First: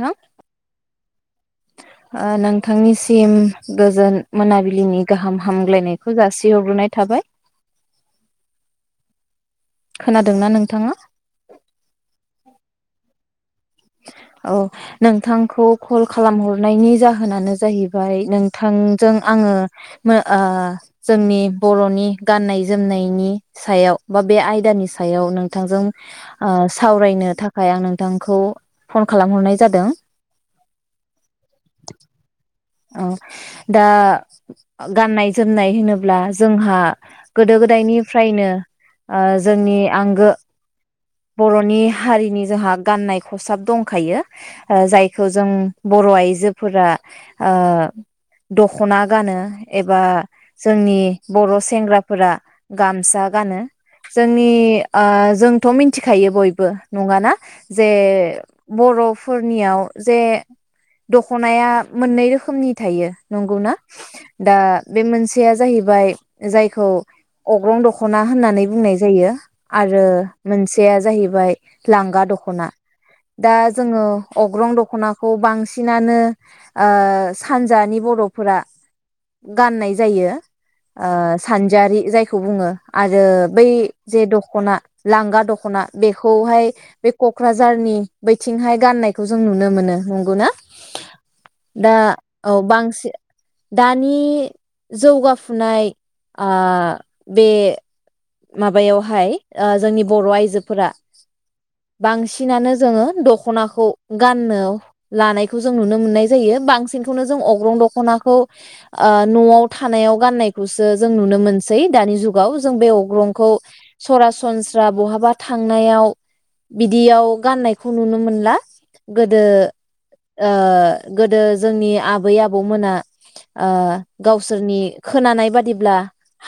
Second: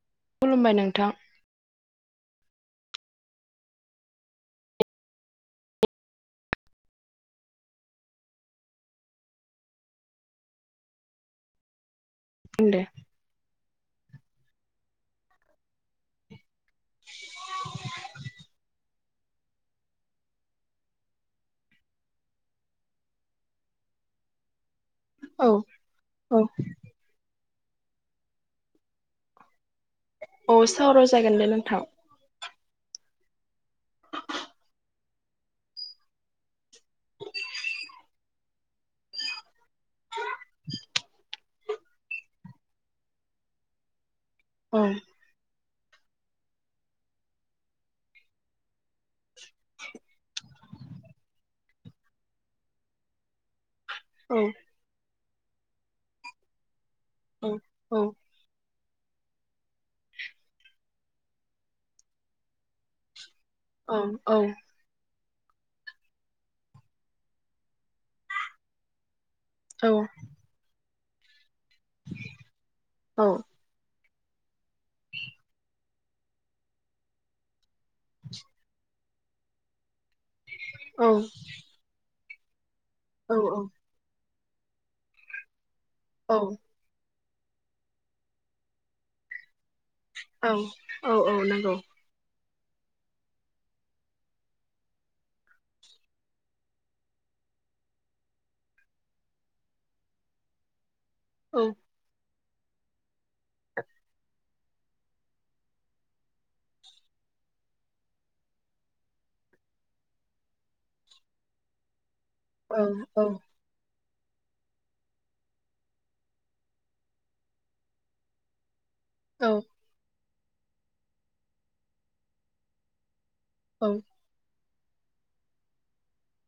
थां खुलुमबाय नोंथां। ओ नोंथांनिसिम गोजोन मोनाबिलिनि गाहाम हामग्लायनायखौ जासिहरग्रोनाय थाबाय। खोनादोंना नोंथाङा उम दे औ नोंथांखौ कल खालामहर हरनायनि जाहोनानो जाहैबाय नोंथां जों आङो मो ओ जोंनि बर'नि गाननाय जोमनायनि सायाव बा बे आयदानि सायाव औ नोंथांजों औ ओ सावरायनो थाखाय थाखाय आं नोंथांखौ फन खालामहरनाय जादों अ सावराव जागोन दे नोंथां औ दा गाननाय जोमनाय होनोब्ला जोंहा गोदो गोदायनिफ्रायनो ओ जोंनि आंगो बर नि हारिनि जोंहा गाननाय खसाब दंखायो ओ औ जायखौ जों बर' आइजोफोरा ओ दखना गानो एबा जोंनि बर' सेंग्राफोरा गामसा गानो औ जोंनि ओ जों थ मिन थिखायो बयबो नङाना? औ जे औ बरफोरनियाव जे दखनाया मोननै रोखोमनि थायो नंगौना औ दा बे मोनस सेया जाहैबाय जायखौ अग्रं दखना होननानै बुंनाय जायो औ आरो मोनसे सेया जाहैबाय लांगा दखना औ दा जोङो अग्रं दखनाखौ बांसिनानो ओ सान जानि बरफोरा गाननाय जायो ओ औ सानजारि जाय खौ बुङो आरो बै जे द खना लांगा दख खना बेखौहाय बे कक्राझारनि बैथिंहाय गाननायखौ जों नुनो मोनो नंगौना औ औ औ नंगौ दा औ बांसिन दानि जौगाफुनाय आ बे माबायावहाय आ जोंनि बर आइजोफोरा औ बांसिन सिनानो जोङो दखनाखौ गाननो लानायखौ जों नुनो मोननाय जायो बांसिनखौनो जों अग्रं दखनाखौ आ नआव थानायाव गाननायखौसो जों नुनो मोनसै दानि जुग गाव जों औ बेव औ ग्रंखौ सरासनस्रा बहाबा थांनायाव बिदियाव गाननायखौ नुनो मोनला गोदो औ ओ गोदो जोंनि आबै आबौ मोना ओ औ गावसोरनि खोनानाय बादिब्ला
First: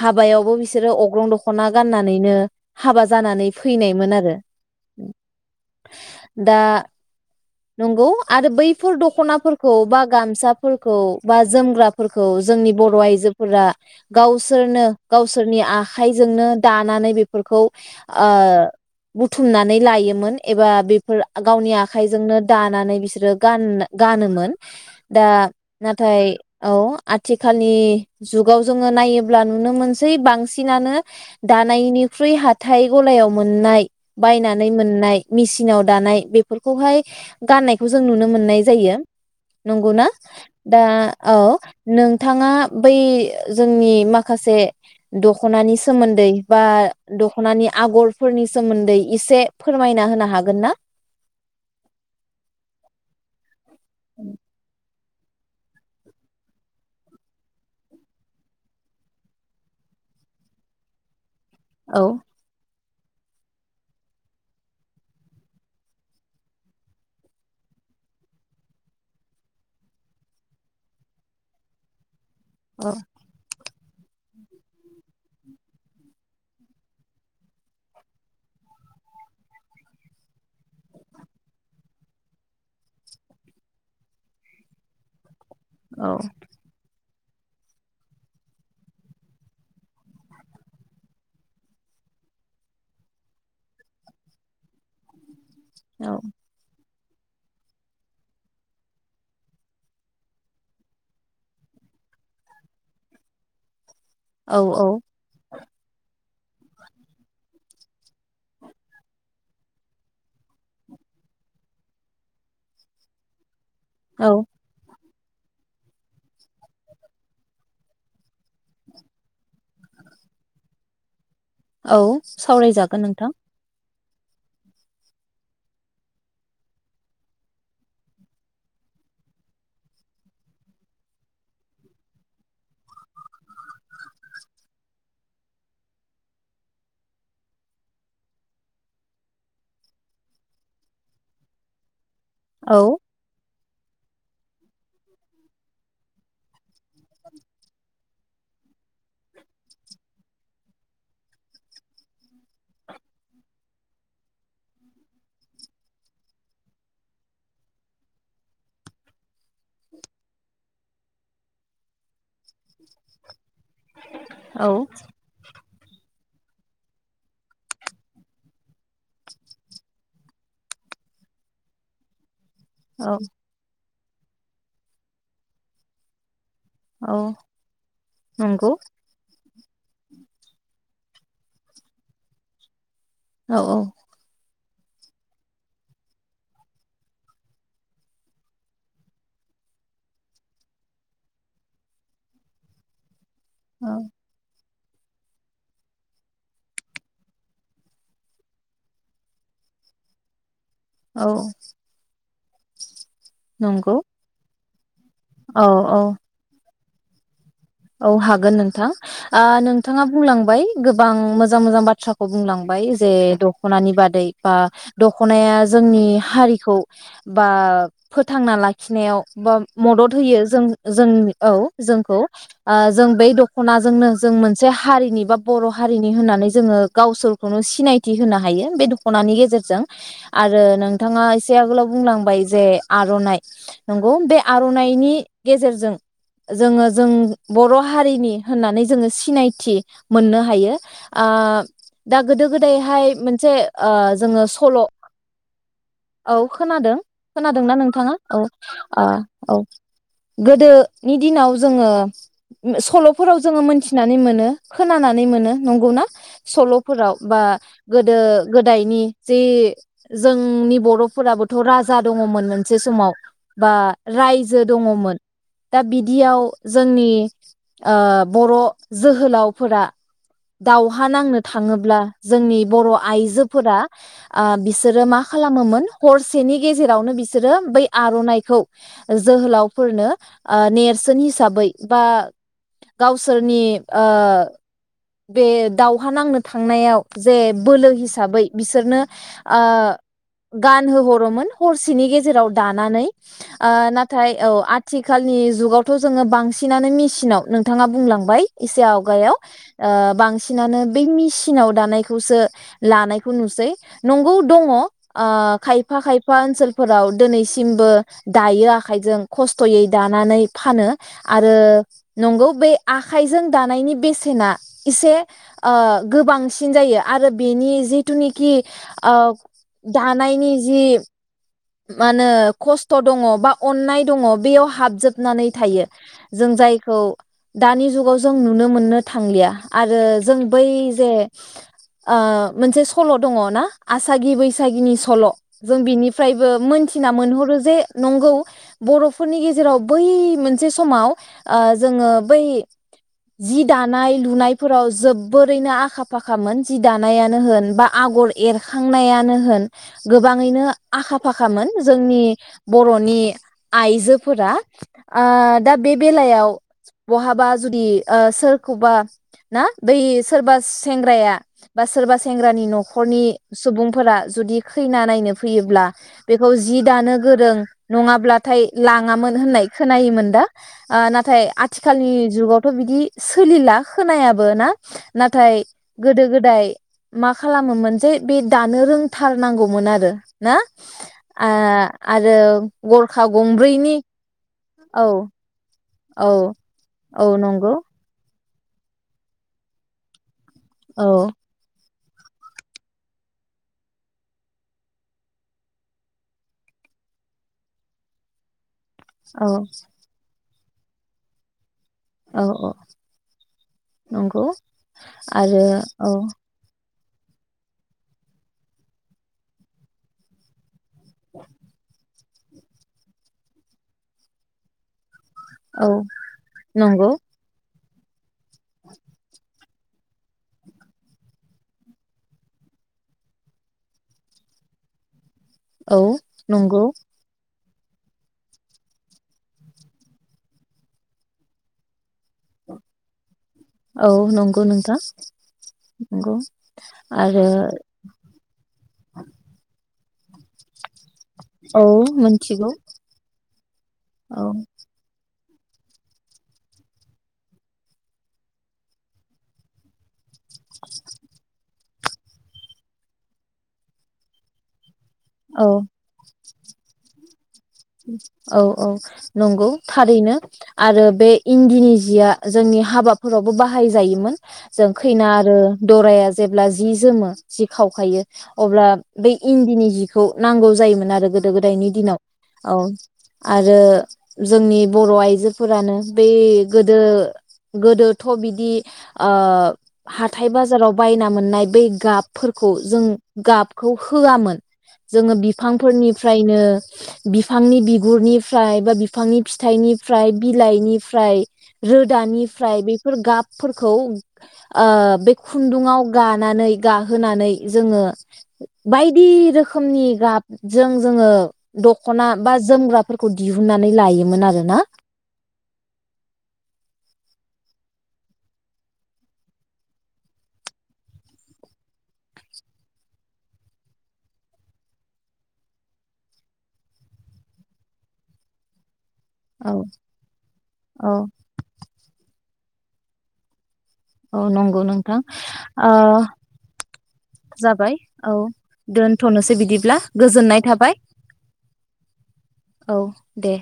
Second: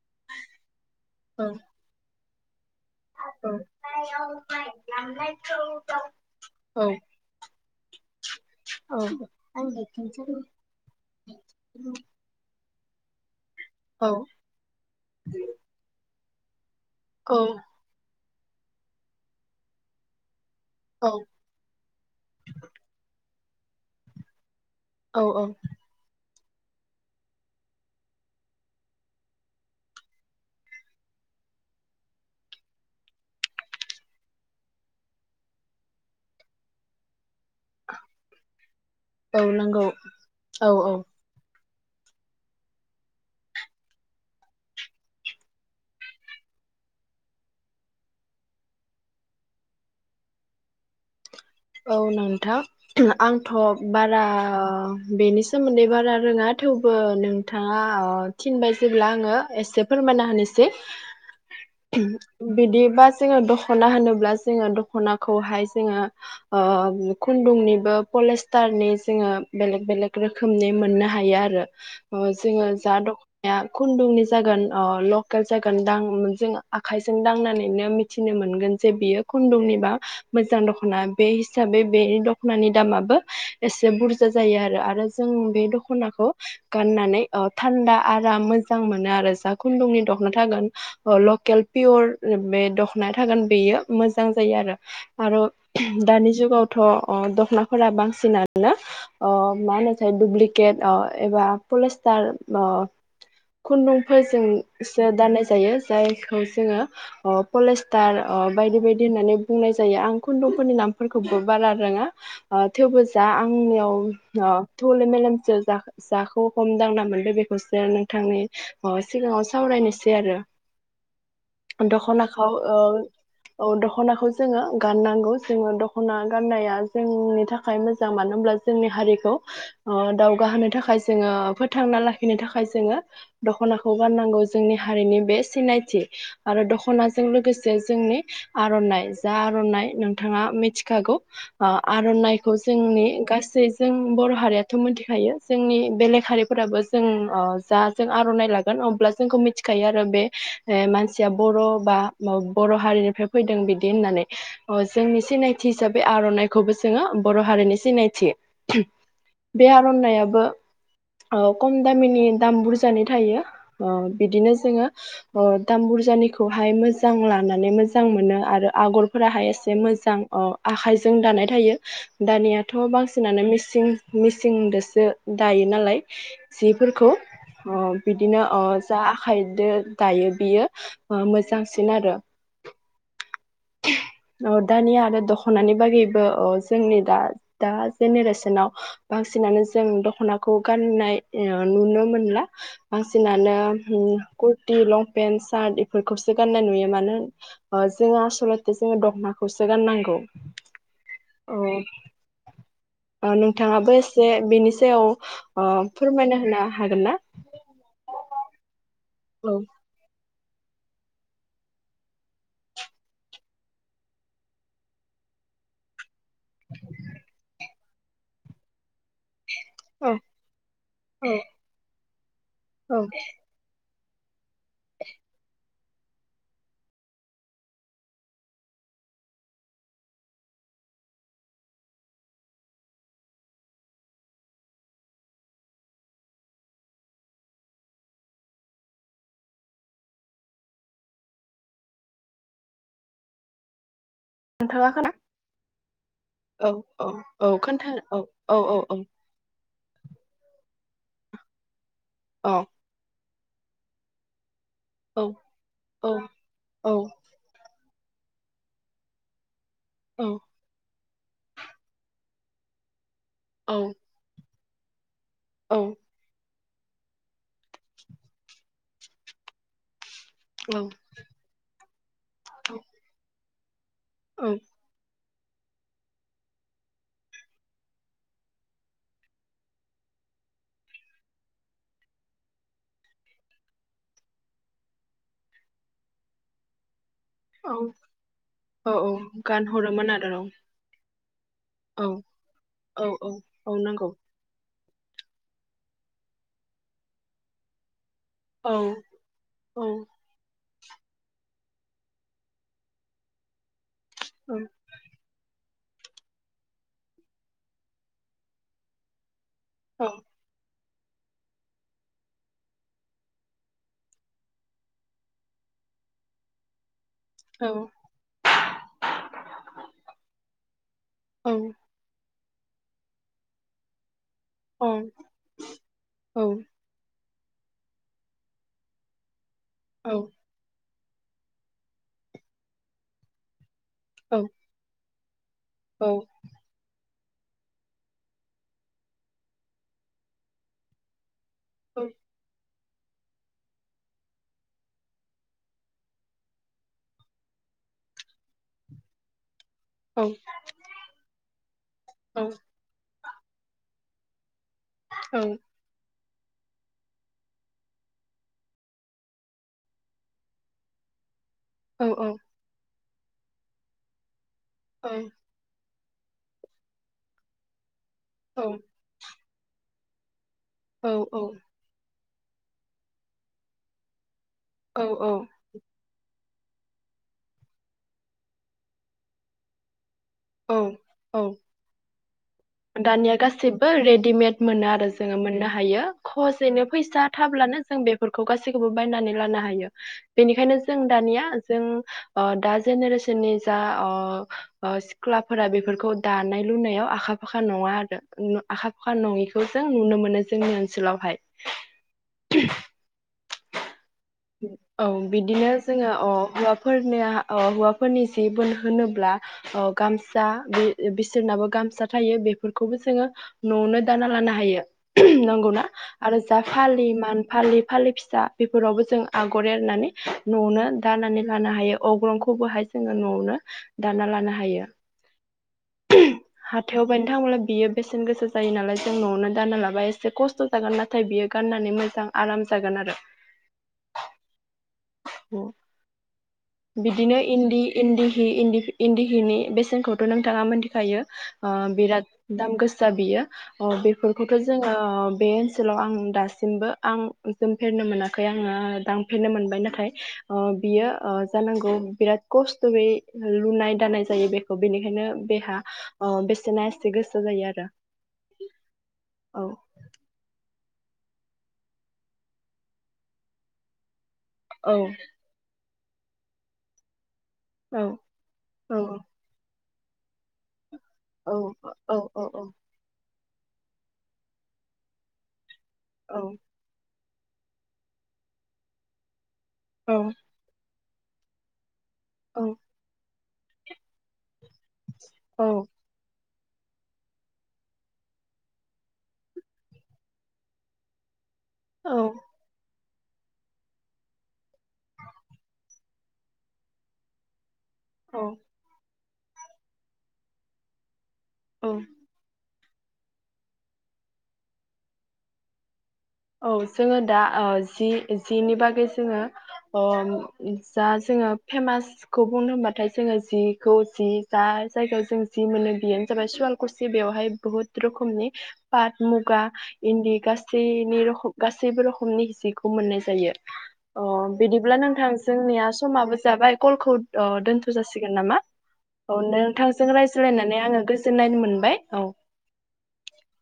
हाबायावबो बिसोरो अग्रं दख'ना गाननानैनो हाबा जानानै फैनायमोन आरो दा नंगौ आरो बैफोर दख'नाफोरखौ बा गामसाफोरखौ बा जोमग्राफोरखौ जोंनि बर' आइजो फोरा गावसोरनो गावसोरनि आखाइ जोंनो दानानै औ बेफोरखौ ओ बुथुमनानै लायोमोन। एबा बेफोर गावनि आखाइजोंनो दानानै बिसोरो गान-गानोमोन। औ दा नाथाय, औ आथिखालनि जुगाव जोङो नायोब्ला नुनो मोनसै बांसिनानो दानायनिख्रुइ हाथाय गलायाव मोननाय बायनानै मोननाय मेसिनाव दानाय बेफोरखौहाय गाननायखौ जों नुनो मोननाय जायो। औ नंगौ नंगौना? दा औ नोंथाङा बै जोंनि माखासे दख'नानि सोमोन्दै बा दख'नानि आगरफोरनि सोमोन्दै इसे फोरमायना होनो हागोन ना? औ नोंथां आंथ' बारा बेनि सोमोन्दै बारा रोङा थेवबो नोंथाङा थिनबाय जेब्ला आङो एसे फोरमायना होनोसै। औ बिदि बा जोङो दख'ना होनोब्ला जोङो दख'नाखौहाय जोङो खुन्दुंनिबो पलिस्टारनि जोङो बेलेग बेलेग रोखोमनि मोननो हायो आरो। जोङो औ जा दख'नाया खुन्दुंनि जागोन अ‌ लकेल जागोन दां जों आखायजों दांनानैनो मिथिनो मोनगोन जे बियो खुन्दुंनिबा मोजां दख'ना। बे हिसाबै बे दख'नानि दामाबो एसे बुरजा जायो आरो। आरो जों बे दखनाखौ औ गाननानै थान्दा आराम मोजां मोनो आरो जा खुन्दुंनि दख'ना थागोन लकेल पियर बे दख'ना थागोन बेयो मोजां जायो आरो। आरो दानि जुगावथ' अ दख'नाफोरा बांसिनानो अ माहोनो थाय दुुब्लिकेट आं एबा पलेस्टार अ खुन्दुं औ औ फोरजोंसो दाननाय जायो। जायखौ जोङो अ पलिस्टार अ बायदि बायदि होननानै बुंनाय जायो। आं खुन्दुं नि नामफोरखौबो बारा रोङा अ थेवबो जा औ आं- [unintelligible] मेलेमजों जा जाखौ हमदांना मोनदो बेखौसो नोंथांनि सिगाङाव सावरायनोसै आरो औ सावरायजागोन नोंथां खनाखौ जोङो गाननांगौ। जोङो दख'ना गाननाया जोंनि थाखाय मोजां मानो होनोमब्ला जोंनि हारिखौ अ दावगाहोनो थाखाय जोङो फोथांना लाखिनो थाखाय जोङो दख'नाखौ गाननांगौ जोंनि हारिनि बे सिनायथि आरो दख'नाजों लोगोसे जोंनि आर'नाइ जा आर'नाइ नोंथाङा मिथिखागौ आर'नाइखौ औ जोंनि गासै जों बर' हारियाथ' मिथिखायो जोंनि बेलेग हारिफोराबो जों जा जों आर'नाइ लागोन अब्ला जोंखौ मिथिखायो आरो बे मानसिया बर' बा बर' हारिनिफ्राय फैदों बिदि होननानै जोंनि सिनायथि हिसाबै आर'नाइखौबो जोङो बर' हारिनि सिनायथि बे आर'नाइाबो खम दामिनि दाम बुरजानि थायो। ओ बिदिनो औ जोङो ओ दाम बुरजानिखौहाय मोजां लानानै मोजां मोनो आरो आगरफोराहाय जे मोजां आखाइजों दानाय थायो। दानिया थ' औ बांसिनानो मेसिं मिसिंदोसो दायो नालाय जिफोरखौ औ अ बिदिनो अ नंगौ जा आखाय दायो बियो मोजांसिन आरो। औ औ दानि आरो दख'नानि बागैबो जोंनि दा दा जेनेरेसनाव बांसिनानो जों दख'नाखौ गाननाय नुनो मोनला बांसिन बांसिनानो औ ओम कु- ति लंपेन्ट सारत बेफोरखौसो गाननाय नुयो मानो जोङा आसलथे जोङो दखनाखौसो गाननांगौ। औ नोंथाङाबो नंगौ एसे बेनि तेव [unintelligible] अ औ औ फोरमायना होनना हागोन ना? औ हागोन नोंथां। ओ औ नोंथाङा बुंलां गोबां मोजां मोजां बाथ्राखौ बुंलांबाय जे दख'नानि बादै बा दख'नाया जोंनि हारिखौ बा फोथांना लाखिनायाव बा औ मदद होयो जों जों औ जोंखौ ओ औ जों बै दख'नाजोंनो जों मोनसे हारिनि बा बर' हारिनि होननानै जोङो गावसोरखौनो सिनायथि होनो हायो बे दख'नानि गेजेरजों आरो नोंथाङा एसे आगोलाव बुंलांबाय जे आर'नाइ नंगौ बे आर'नाइनि गेजेरजों जोङो जों बर' हारिनि होननानै जोङो सिनायथि मोननो हायो ओ दा गोदो गोदायहाय मोनसे ओ जोङो सल' नोंथाङा खोना औ खोनादों खोनादोंना नोंथाङा औ औ गोदो नि दिनाव जोङो औ सल' फोराव जोङो मोनथिनानै मोनो खोनानानै मोनो नंगौना औ औ सल'फोराव बा गोदो गोदायनि जि जोंनि बर'फोराबोथ' राजा दं दंमोन मोनसे समाव बा राइज जो दङमोन औ दा बिदियाव जोंनि ओ बर' जोहोलावफोरा औ दावहा नांनो थाङोब्ला जोंनि औ बर' आइजो फुरा ओ बिसोरो मा खालामोमोन हरसेनि गेजेरावनो बिसोरो बै आर'नाइखौ जोहोलावफोरनो ओ नेरसोन हिसाबै बा गावसोरनि ओ बे दावहा नांनो थांनायाव जे बोलो औ हिसाबै औ बिसोरनो औ ओ गानहरोमोन आरो गानहोहरोमोन औ हरसेनि गेजेराव औ दानानै औ ओ औ नंगौ नाथाय औ आथिखालनि जुगावथ' जोङो बांसिनानो मिसि फनाव नोंथाङा बुंलाङो बाय औ एसे आवगायाव औ बे मिसिनाव दानायखौसो लानायखौ नुसै नंगौ औ दङ ओ खाय खायफा खायफा ओनसोलफोराव दिनैसिमबो दायो आखाइजों खस्थ'यै औ दानानै फानो आरो नंगौ बे आखाइजों दानायनि बेसेना एसे गोबांसिन जायो आरो बेनि जिथुनिखि ओ दानायनि जि औ मानो खस्थ' दङ बा अननाय दङ बेयाव औ हाबजोबनानै थायो औ जों औ जायखौ दानि जुगाव जों नुनो मोननो थांलिया आरो जों बै जे ओ मोनसे सल' दङ ना आसागि बैसागिनि सल' जों बिनि फ्रायबो मोनसे ना मोनहरो जे नंगौ बर'फोरनि गेजेराव बै मोनसे समाव जोङो बै जि दानाय लुनायफोराव जोबोरैनो आखा फाखामोन जि दानायानो होन बा आगर एरखांनायानो होन गोबाङैनो आखा फाखामोन जोंनि बर'नि आइजोफोरा आ दा बे बेलायाव बहाबा जुदि सोरखौबा ना बै सोरबा सेंग्राया बा सोरबा सेंग्रानि न'खर न'खरनि सुबुंफोरा जुदि खैना नायनो फैयौब्ला बेखौ जि दानो गोरों नङाब्लाथाय लाङामोन होननाय खोनायोमोन दा ओ नाथाय आथिखालनि जुगावथ' बिदि सोलिला खोनाया बो ना औ नाथाय गोदो गो दाय मा खालामोमोनजे बे दानो रोंथारनांगौमोन आरो। ना औ औ आ-आरो दानिया गासैबो रेडिमेड मोनो औ आरो जोङो मोननो हायो। औ खहजैनो औ फैसा नंगौ थाब्लानो जों बेफोर खौ गासैखौबो बायनानै लानो हायो। बेनिखायनो जों औ दानिया जों अ दा जेनेरेसननि जा अ ओ सिख्लाफोरा बेफोरखौ दानाय लुनायाव आखा फाखा नङा आरो न आखा फाखा औ नङिखौ जों नुनो मोनो जे। जोंनि ओनसोलावहाय। औ औ। नंगौ आरो बिदिनो जोङो औ। अ फोरनिया औ हौवाफोरनि जि बोन होनोब्ला अ गामसा बि बिसोरनाबो गामसा। थायो बेफोरखौबो जोङो न'आवनो दाना लानो हायो। उहुम नोंगौना औ आरो जा फालि नंगौ मान फालि फालि फिसा बेफोरावबो जो आगर एरनानै न'आवनो दानानै लानो हायो अग्रंखौबोहाय जोङो न'आवनो दाना लानो हायो। औ नंगौ। हाथायाव बायनो थाङोब्ला बियो बेसेन गोसा जायो नालाय जों न'आवनो दाना लाबा एसे खस्थ' जागोन नाथाय बियो गाननानै मोजां आराम जागोन हो औ नंगौ नोंथां। [unintelligible] ओ। बिदिनो इन्दि इन्दिहि इन्दिफि इन्दिहिनि बेसेनखौ थ नोंथाङा मोनथि खायो अ औ बिराद मोनथिगौ दाम गोसा बियो अ औ बेफोरखौथ' जोङो ओम। बे ओनसोलाव आं दासिमबो आं जोमफेरनो मोनाखै आङो दांफेरनो मोनबाय नाथाय अ बियो अ। नोंगौ बिराद खस्थ'यै लुनाय दानाय जायो बेखौ। बिनिखायनो औ बेहा अ बेस सेनासथिग गोसो जायो आर उम औ औ नंगौ थारैनो। आरो बे इन्दिनि जिया जोंनि हाबाफोरावबो बाहायजायोमोन। जों औ खैना आरो दराया जेब्ला जि जोमो जि औ खावखायो अब्ला बै इन्दिनि जिख खौ नांगौ जायोमोन। नाआरो गोदो औ गोदायनि औ दिनाव। औ। आरो जोंनि बर' आइजो फोरानो बे औ गोदो गोदोथ' बिदि ओ औ हाथाय बाजाराव बायना मोननाय बै गाब फोरखौ जों गाबखौ होआमोन जोङो बिफांफोरनिफ्रायनो [inaudible] बिफांनि बिगुरनिफ्राय बा बिफांनि फिथाइनिफ्राय बिलाइनिफ्राय औ रोदानिफ्राय बे बे फोर गाबफोरखौ ओ बे खुन्दुंआव गानानै गाहोनानै जोङो औ बाय दि रोखोमनि गाबजों जोङो औ। दख'ना बा जोमग्राफोरखौ दिहुननानै लायोमोन आरो ना? औ जोङो दा ओ जि जिनि बागै जोङो जा जोङो फेमासखौ बुंनो होमबाथाय जोङो जिखौ जि जा जायगायाव जों जि मोनो बेयोनो जाबाय सवालकुसि बेवहाय बुहुत रोखोमनि पाट, मुगा औ आरो इन्दि गासै औ नि रख' गासैबो रोखोमनि जि [unintelligible] खौ मोननाय जायो। अ औ नंगौ बिदिब्ला नोंथां जोंनिया ओ समाबो जाबाय कलखौ दोन्थ' जाबाय औ जासिगोन नामा औ दोनथ'नोसै बिदिब्ला नोंथांजों गोजोननाय रायज्लायनानै थाबाय आङो गोजोननायनो मोनबाय औ। औ दे।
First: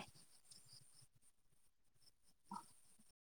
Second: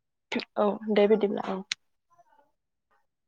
औ दे बिदिब्ला औ।